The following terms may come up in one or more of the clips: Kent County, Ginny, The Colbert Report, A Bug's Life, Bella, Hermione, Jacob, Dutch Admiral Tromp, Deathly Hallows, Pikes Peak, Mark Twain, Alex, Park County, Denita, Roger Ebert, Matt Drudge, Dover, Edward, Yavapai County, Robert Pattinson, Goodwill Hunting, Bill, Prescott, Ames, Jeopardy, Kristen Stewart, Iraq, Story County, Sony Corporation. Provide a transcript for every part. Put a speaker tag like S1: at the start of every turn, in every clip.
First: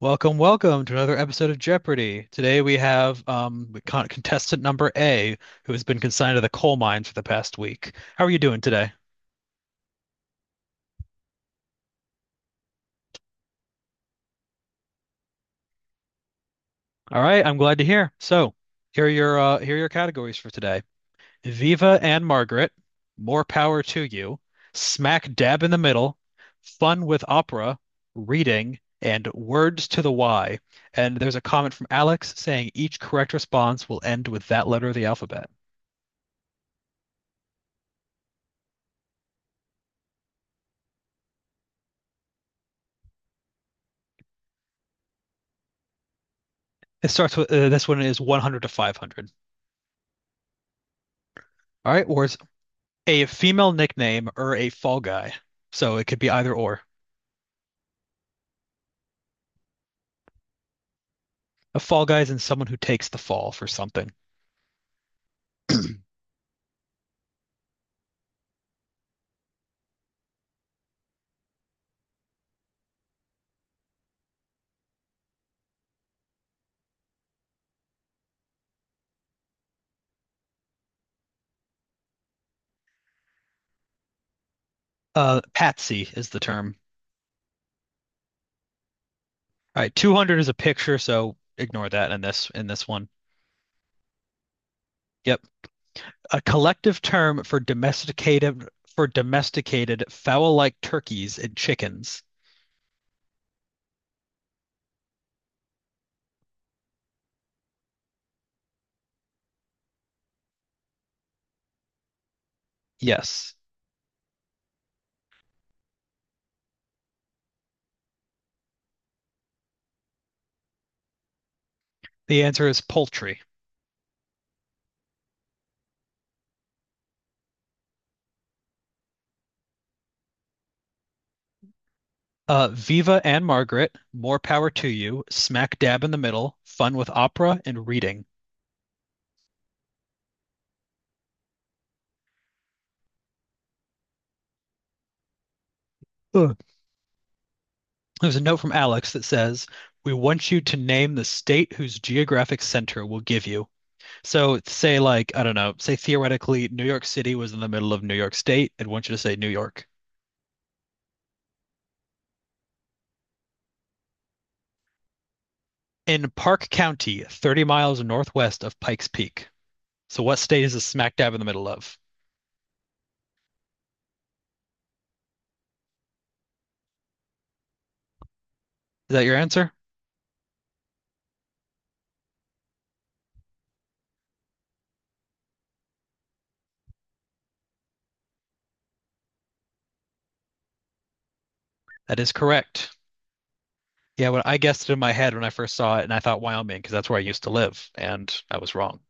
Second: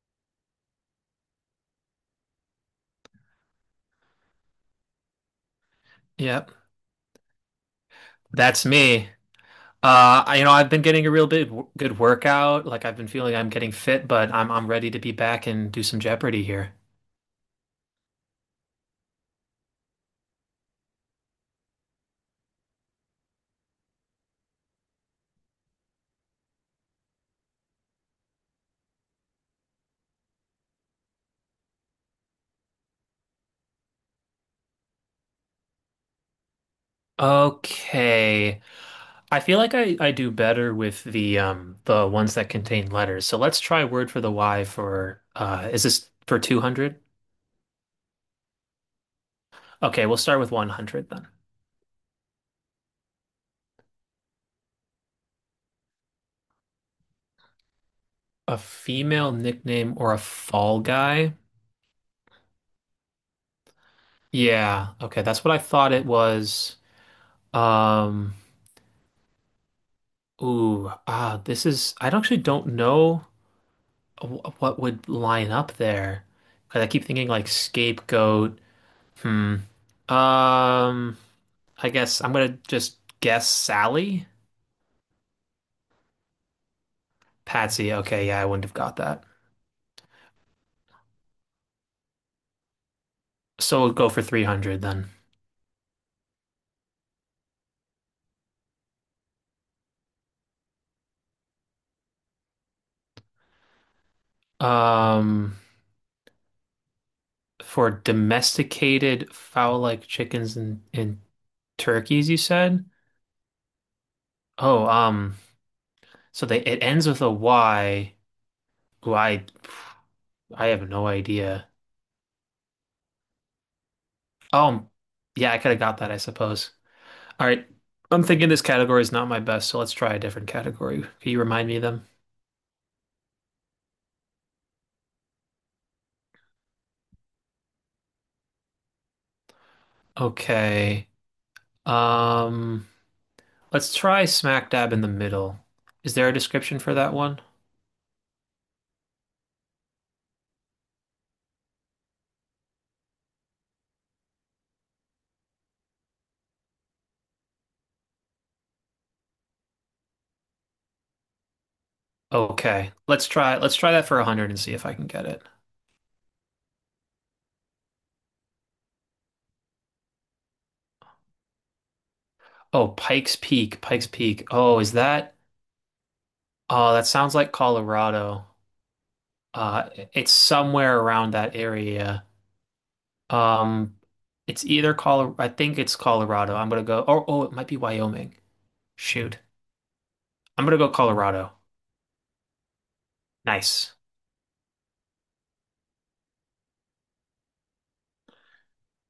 S1: Welcome, welcome to another episode of Jeopardy! Today we have contestant number A, who has been consigned to the
S2: Yep,
S1: coal mine for the past week. How are you doing
S2: that's
S1: today?
S2: me. I, I've been getting a real big good workout. Like I've been feeling I'm getting fit, but I'm ready to be back and do some Jeopardy here.
S1: All right, I'm glad to hear. So, here are your categories for today: Viva and Margaret, More Power to You, Smack Dab in the Middle, Fun with Opera, Reading, and Words to the Y. And there's a comment from Alex saying each correct response will end with that letter of the alphabet.
S2: Okay. I feel like I do better with the ones that contain letters. So let's try word for the Y for is this for 200?
S1: It starts with this one is 100 to 500.
S2: Okay, we'll start with 100 then.
S1: All right, or it's a female nickname or a fall guy. So it could be either or.
S2: A female nickname or a fall guy?
S1: A fall guy is in someone who takes the fall for something.
S2: Yeah. Okay, that's what I thought it was. Um Ooh, ah, this is, I don't- actually don't know what would line up there. 'Cause I keep thinking like scapegoat. Hmm. Um, I guess I'm gonna just guess Sally.
S1: Patsy is the term.
S2: Patsy. Okay, yeah, I wouldn't have got that.
S1: All right, 200 is a picture, so ignore that in this one.
S2: So we'll go for 300 then.
S1: Yep. A collective term for domesticated fowl-like turkeys and chickens.
S2: Um, for domesticated fowl-like chickens and turkeys, you said?
S1: Yes.
S2: Oh, so they it ends with a Y. Ooh, I have no idea.
S1: The answer is poultry.
S2: Oh, yeah, I could have got that, I suppose. All right. I'm thinking this category is not my best, so let's try a different category. Can you remind me of them?
S1: Viva and Margaret, more power to you. Smack dab in the middle. Fun with opera and reading.
S2: Okay. Um, let's try smack dab in the middle. Is there a
S1: Ugh.
S2: description for that one?
S1: There's a note from Alex that says, "We want you to name the state whose geographic center will give you." So say like, I don't know, say theoretically New York City was in the middle of New York State, I'd want you to say New York.
S2: Okay. Let's try that for 100 and see if I can get it.
S1: In Park County, 30 miles northwest of Pikes Peak. So what state is this smack dab in the middle of?
S2: Oh, Pikes Peak, Pikes Peak. Oh, is that? Oh, that sounds like Colorado.
S1: Is that your answer?
S2: It's somewhere around that area. Um, It's either Colorado. I think it's Colorado. I'm gonna go. Or oh, it might be Wyoming. Shoot, I'm gonna go Colorado.
S1: That is correct.
S2: Nice.
S1: Yeah, when I guessed it in my head when I first saw it, and I thought Wyoming because that's where I used to live, and I was wrong.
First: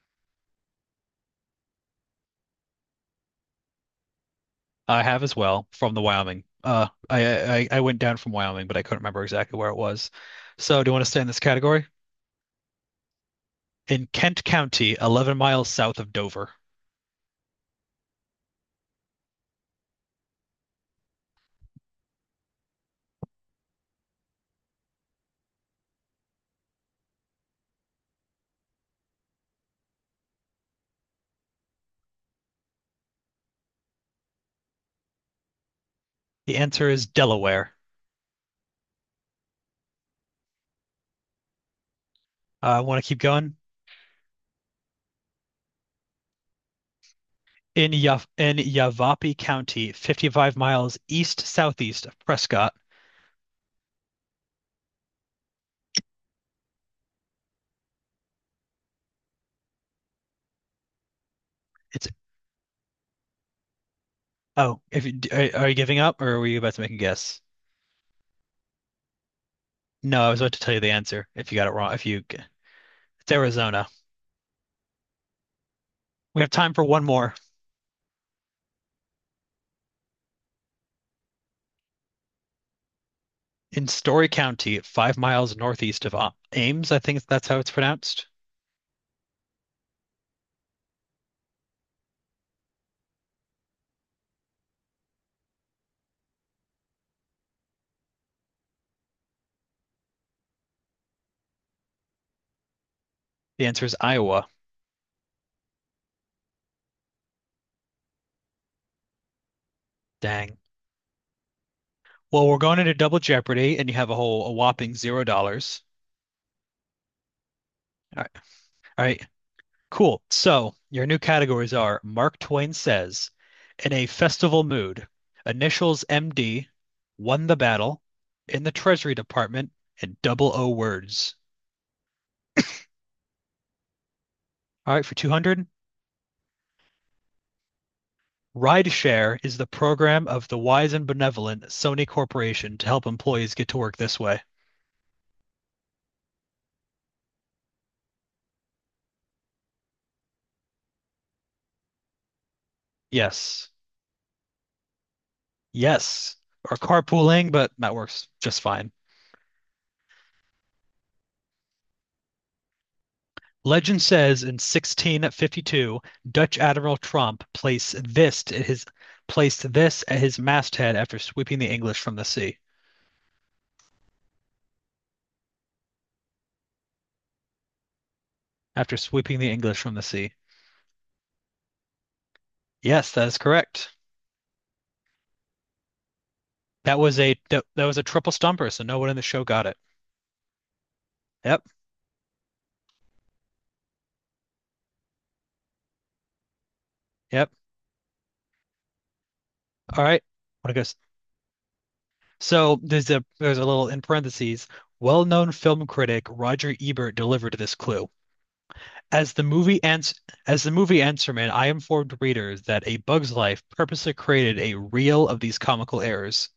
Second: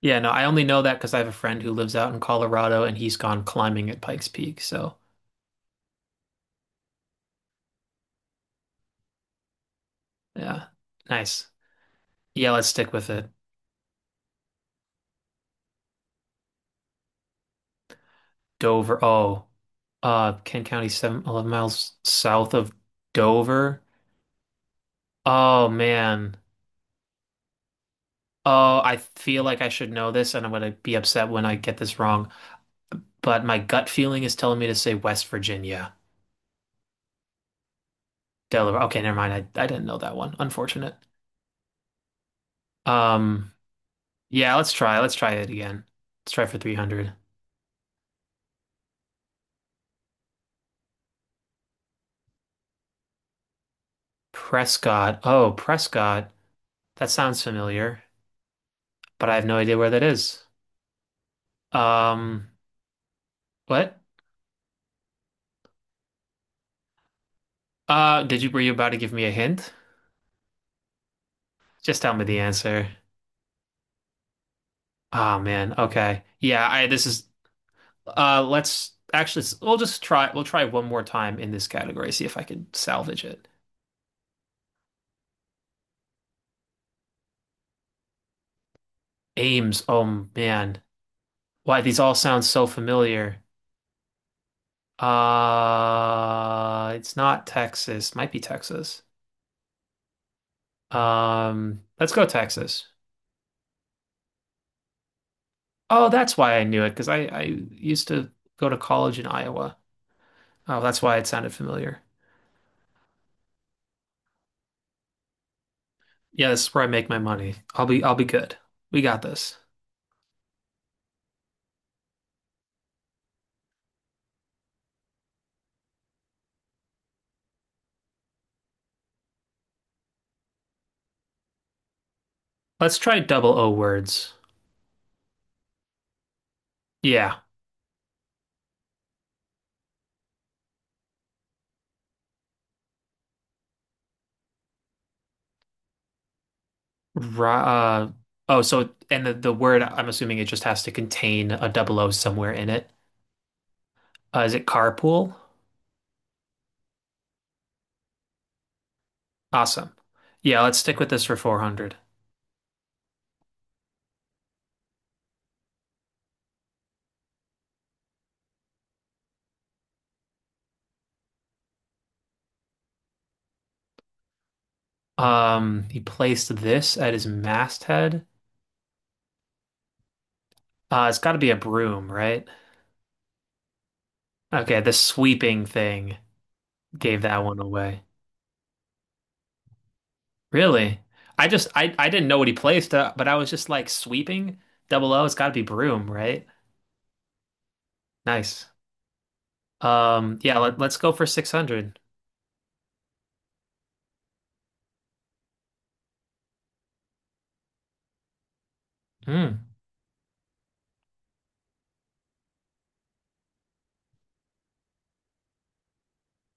S2: Yeah, no, I only know that because I have a friend who lives out in Colorado and he's gone climbing at Pikes Peak. So
S1: I have as well from the Wyoming. I went down from Wyoming, but I couldn't remember exactly where it was.
S2: yeah,
S1: So, do you want to stay in this
S2: nice.
S1: category?
S2: Yeah, let's stick with it.
S1: In Kent County, 11 miles south of Dover.
S2: Dover. Oh, Kent County, seven, 11 miles south of Dover. Oh man. Oh, I feel like I should know this, and I'm gonna be upset when I get this wrong. But my gut feeling is telling me to say West Virginia.
S1: The answer is Delaware.
S2: Delaware. Okay, never mind. I didn't know that one. Unfortunate.
S1: I want to keep
S2: Um,
S1: going.
S2: yeah, let's try. Let's try it again. Let's try for 300.
S1: In Yavapai County, 55 miles east southeast of Prescott.
S2: Prescott. Oh, Prescott. That sounds familiar, but I have no idea where that is.
S1: It's
S2: Um, what?
S1: Oh, if you, are you giving up or were you about to make a guess?
S2: Were you about to give me a hint?
S1: No, I was about to tell you the answer if you got it wrong.
S2: Just
S1: If
S2: tell
S1: you,
S2: me the
S1: It's
S2: answer.
S1: Arizona.
S2: Oh man. Okay.
S1: We have time for one more.
S2: Let's actually, we'll just try, we'll try one more time in this category, see if I can salvage it.
S1: In Story County, 5 miles northeast of Ames, I think that's how it's pronounced.
S2: Ames. Oh man. Why, these all sound so familiar. It's not Texas. Might be Texas. Let's go Texas.
S1: The answer is Iowa.
S2: Oh, that's why I knew it because I used to go to college in Iowa.
S1: Dang.
S2: Oh, that's why it sounded familiar.
S1: Well, we're going into Double Jeopardy, and you have a whole a whopping $0.
S2: Yeah, this is where I make my money. I'll
S1: All
S2: be
S1: right.
S2: good. We
S1: All
S2: got
S1: right.
S2: this.
S1: Cool. So your new categories are Mark Twain says, in a festival mood, initials MD, won the battle, in the Treasury Department, and double O words.
S2: Let's try double O words.
S1: All right, for 200.
S2: Yeah.
S1: Rideshare is the program of the wise and benevolent Sony Corporation to help employees get to work this way.
S2: Ra oh, so and the word I'm assuming it just has to contain a double O somewhere in it.
S1: Yes.
S2: Is it carpool?
S1: Yes. Or carpooling, but that works just fine.
S2: Awesome. Yeah, let's stick with this for 400.
S1: Legend says in 1652, Dutch Admiral Tromp placed this at his masthead after sweeping the English from the sea.
S2: He placed this at his masthead.
S1: After sweeping the English from the sea.
S2: It's got to be a broom, right?
S1: Yes, that is correct.
S2: Okay, the sweeping thing
S1: That was
S2: gave
S1: a
S2: that one
S1: that, that was a
S2: away.
S1: triple stumper, so no one in the show got it.
S2: Really? I
S1: Yep.
S2: just I didn't know what he placed, but I was just like sweeping. Double O, it's got to be broom, right?
S1: Yep.
S2: Nice.
S1: All right. Want to go
S2: Let's go for 600.
S1: So there's a little in parentheses. Well-known film critic Roger Ebert delivered this clue. As the
S2: Hmm.
S1: movie ends, as the movie Answerman, I informed readers that A Bug's Life purposely created a reel of these comical errors.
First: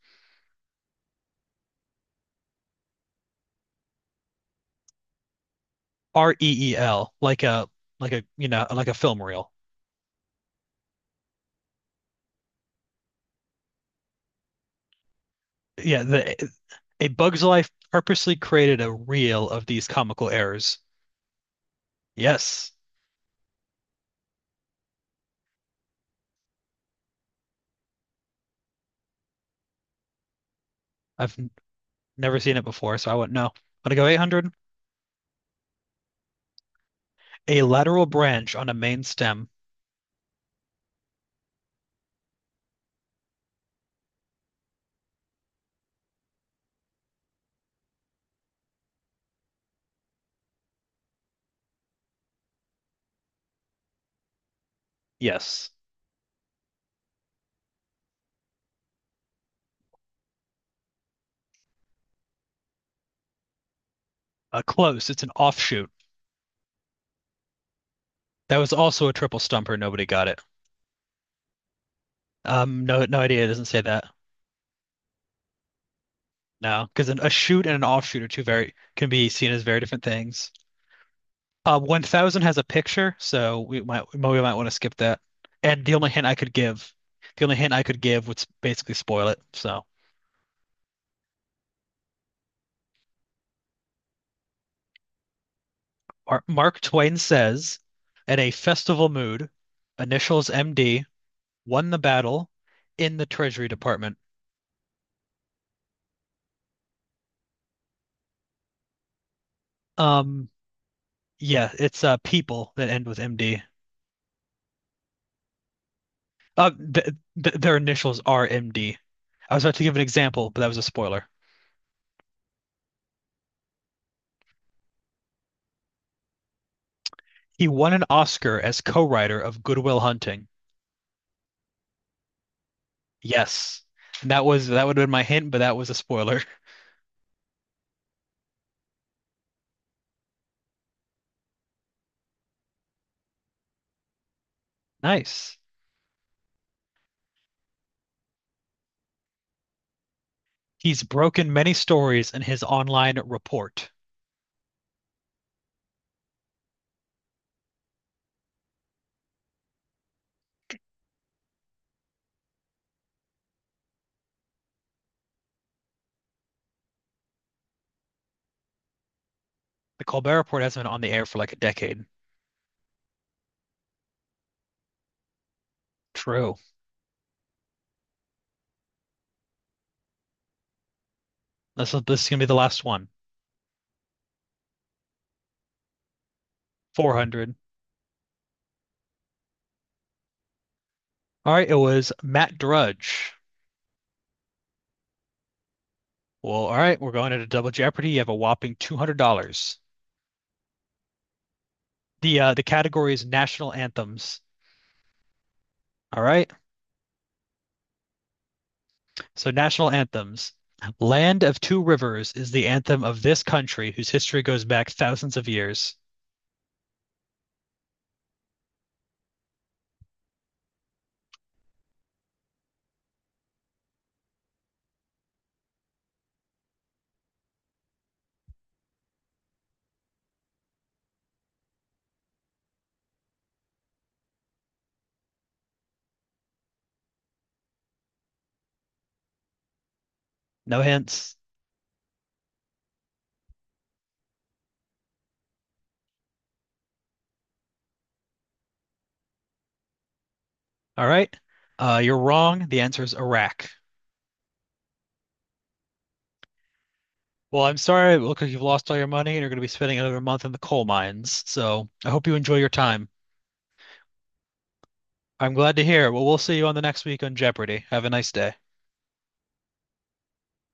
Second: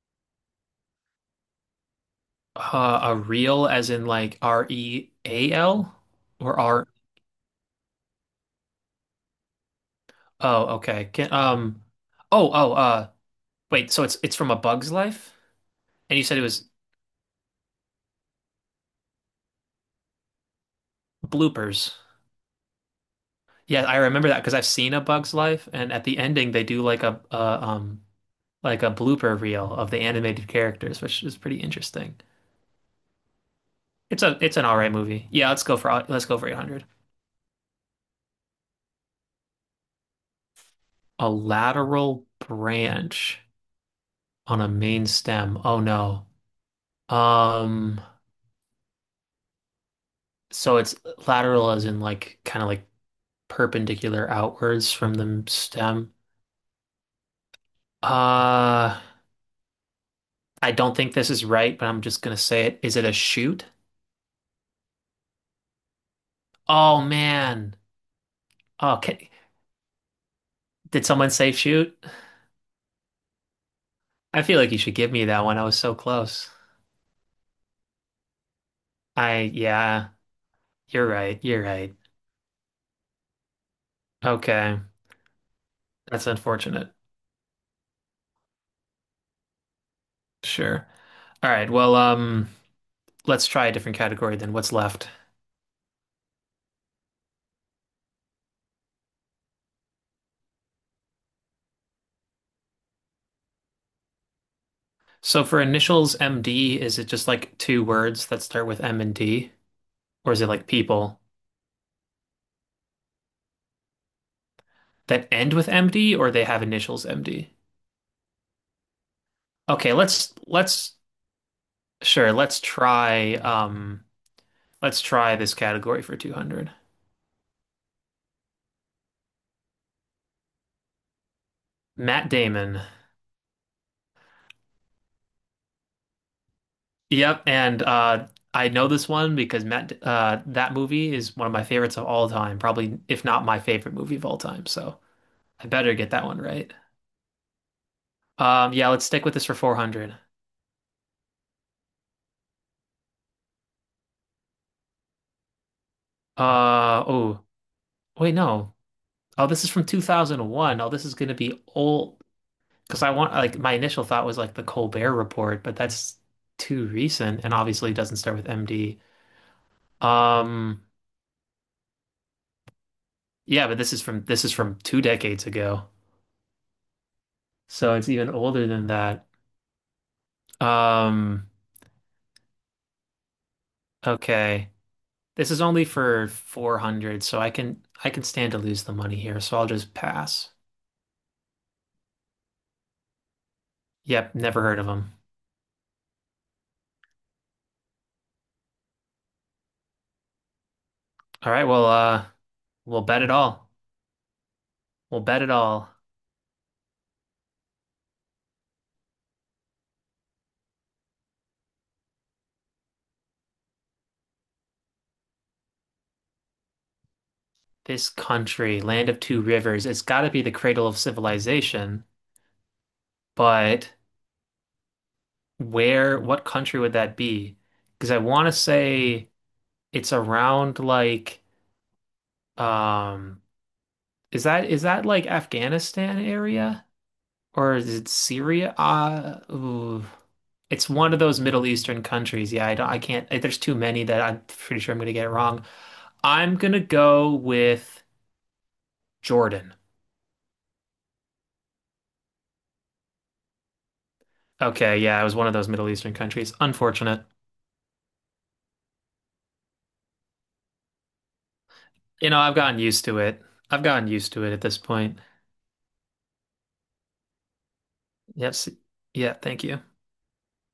S2: A reel as in like REAL or R?
S1: reel, like a like a film reel.
S2: Oh, okay. Can um oh, wait, so it's from A Bug's Life?
S1: Yeah,
S2: And you said it was
S1: A Bug's Life purposely created a reel of these comical errors.
S2: bloopers.
S1: Yes,
S2: Yeah, I remember that because I've seen A Bug's Life, and at the ending they do like a like a blooper reel of the animated characters, which is
S1: I've
S2: pretty interesting.
S1: never seen it before, so I wouldn't know. I'm gonna go 800.
S2: It's an all right movie. Yeah, let's go for 800.
S1: A lateral branch on a main stem.
S2: A lateral branch on a main stem. Oh no. Um, so it's lateral as in like kind of like perpendicular outwards from the
S1: Yes.
S2: stem. Uh, I don't think this is right, but I'm just gonna say it. Is it a shoot?
S1: Close. It's an offshoot.
S2: Oh man.
S1: That was
S2: Oh,
S1: also a
S2: can,
S1: triple stumper. Nobody got it.
S2: Did someone say shoot?
S1: No, no idea. It doesn't say that.
S2: I feel like you should give me that one. I was so close.
S1: No, because a shoot and an offshoot are two very can be seen as very different
S2: Yeah,
S1: things.
S2: you're right. You're right.
S1: 1000 has a picture, so we might want to
S2: Okay.
S1: skip that. And the only hint
S2: That's
S1: I could
S2: unfortunate.
S1: give, the only hint I could give would basically spoil it. So
S2: Sure. All right. Well, let's try a different category. Then what's left.
S1: Mark Twain says, "At a festival mood, initials MD won the battle in the Treasury Department."
S2: So for initials MD, is it just like two words that start with M and D? Or is it
S1: Um,
S2: like people
S1: yeah, it's people that end with MD.
S2: that end with MD or they have
S1: Th
S2: initials MD?
S1: th their initials are MD. I was about to
S2: Okay,
S1: give an example, but that was a spoiler.
S2: sure, let's try um let's try this category for 200.
S1: He won an Oscar as co-writer of Goodwill Hunting.
S2: Matt Damon.
S1: Yes. And that would have been my hint, but that was a spoiler.
S2: Yep, and I know this one because that movie is one of my favorites of all time, probably if not my favorite movie of all time. So
S1: Nice.
S2: I better get that one right. Yeah, let's stick with this for 400.
S1: He's broken many stories in his online report.
S2: Oh, wait, no. Oh, this is from 2001. Oh, this is gonna be old because I want like my initial thought was like the Colbert Report, but that's too recent and obviously doesn't start with MD.
S1: The Colbert Report
S2: Um,
S1: hasn't been on the air for like a decade.
S2: yeah, but this is from two decades ago,
S1: True.
S2: so it's even older than that. Um,
S1: This is gonna be the last one.
S2: Okay. This is only for 400, so
S1: 400.
S2: I can stand to lose the money here, so I'll just pass.
S1: All right, it was Matt Drudge.
S2: Yep, never heard of them.
S1: Well, all right, we're going into Double Jeopardy. You have a whopping $200.
S2: All right, well,
S1: The
S2: we'll
S1: category
S2: bet
S1: is
S2: it all.
S1: national anthems.
S2: We'll bet it all.
S1: All right. So national anthems. Land of Two Rivers is the anthem of this country whose history goes back thousands of years.
S2: This country, land of two rivers, it's got to be the cradle of civilization, but where, what country would that be? Because I want to say it's around like um is that like Afghanistan area? Or is it Syria? Ooh.
S1: No
S2: It's one of
S1: hints.
S2: those Middle Eastern countries. Yeah, I don't, I can't, eh, there's too many that I'm pretty sure I'm gonna get it wrong. I'm gonna go with Jordan.
S1: All right. You're wrong. The answer is Iraq.
S2: Okay, yeah, it was one of those Middle Eastern countries. Unfortunate.
S1: Well, I'm sorry. It looks like you've lost all your money and you're going to be spending another month in the coal mines. So I hope
S2: You
S1: you
S2: know, I've
S1: enjoy your
S2: gotten used
S1: time.
S2: to it. I've gotten used to it at this point.
S1: I'm glad to hear. Well, we'll see you on the next week on Jeopardy. Have a nice day.
S2: Yes. Yeah, thank you.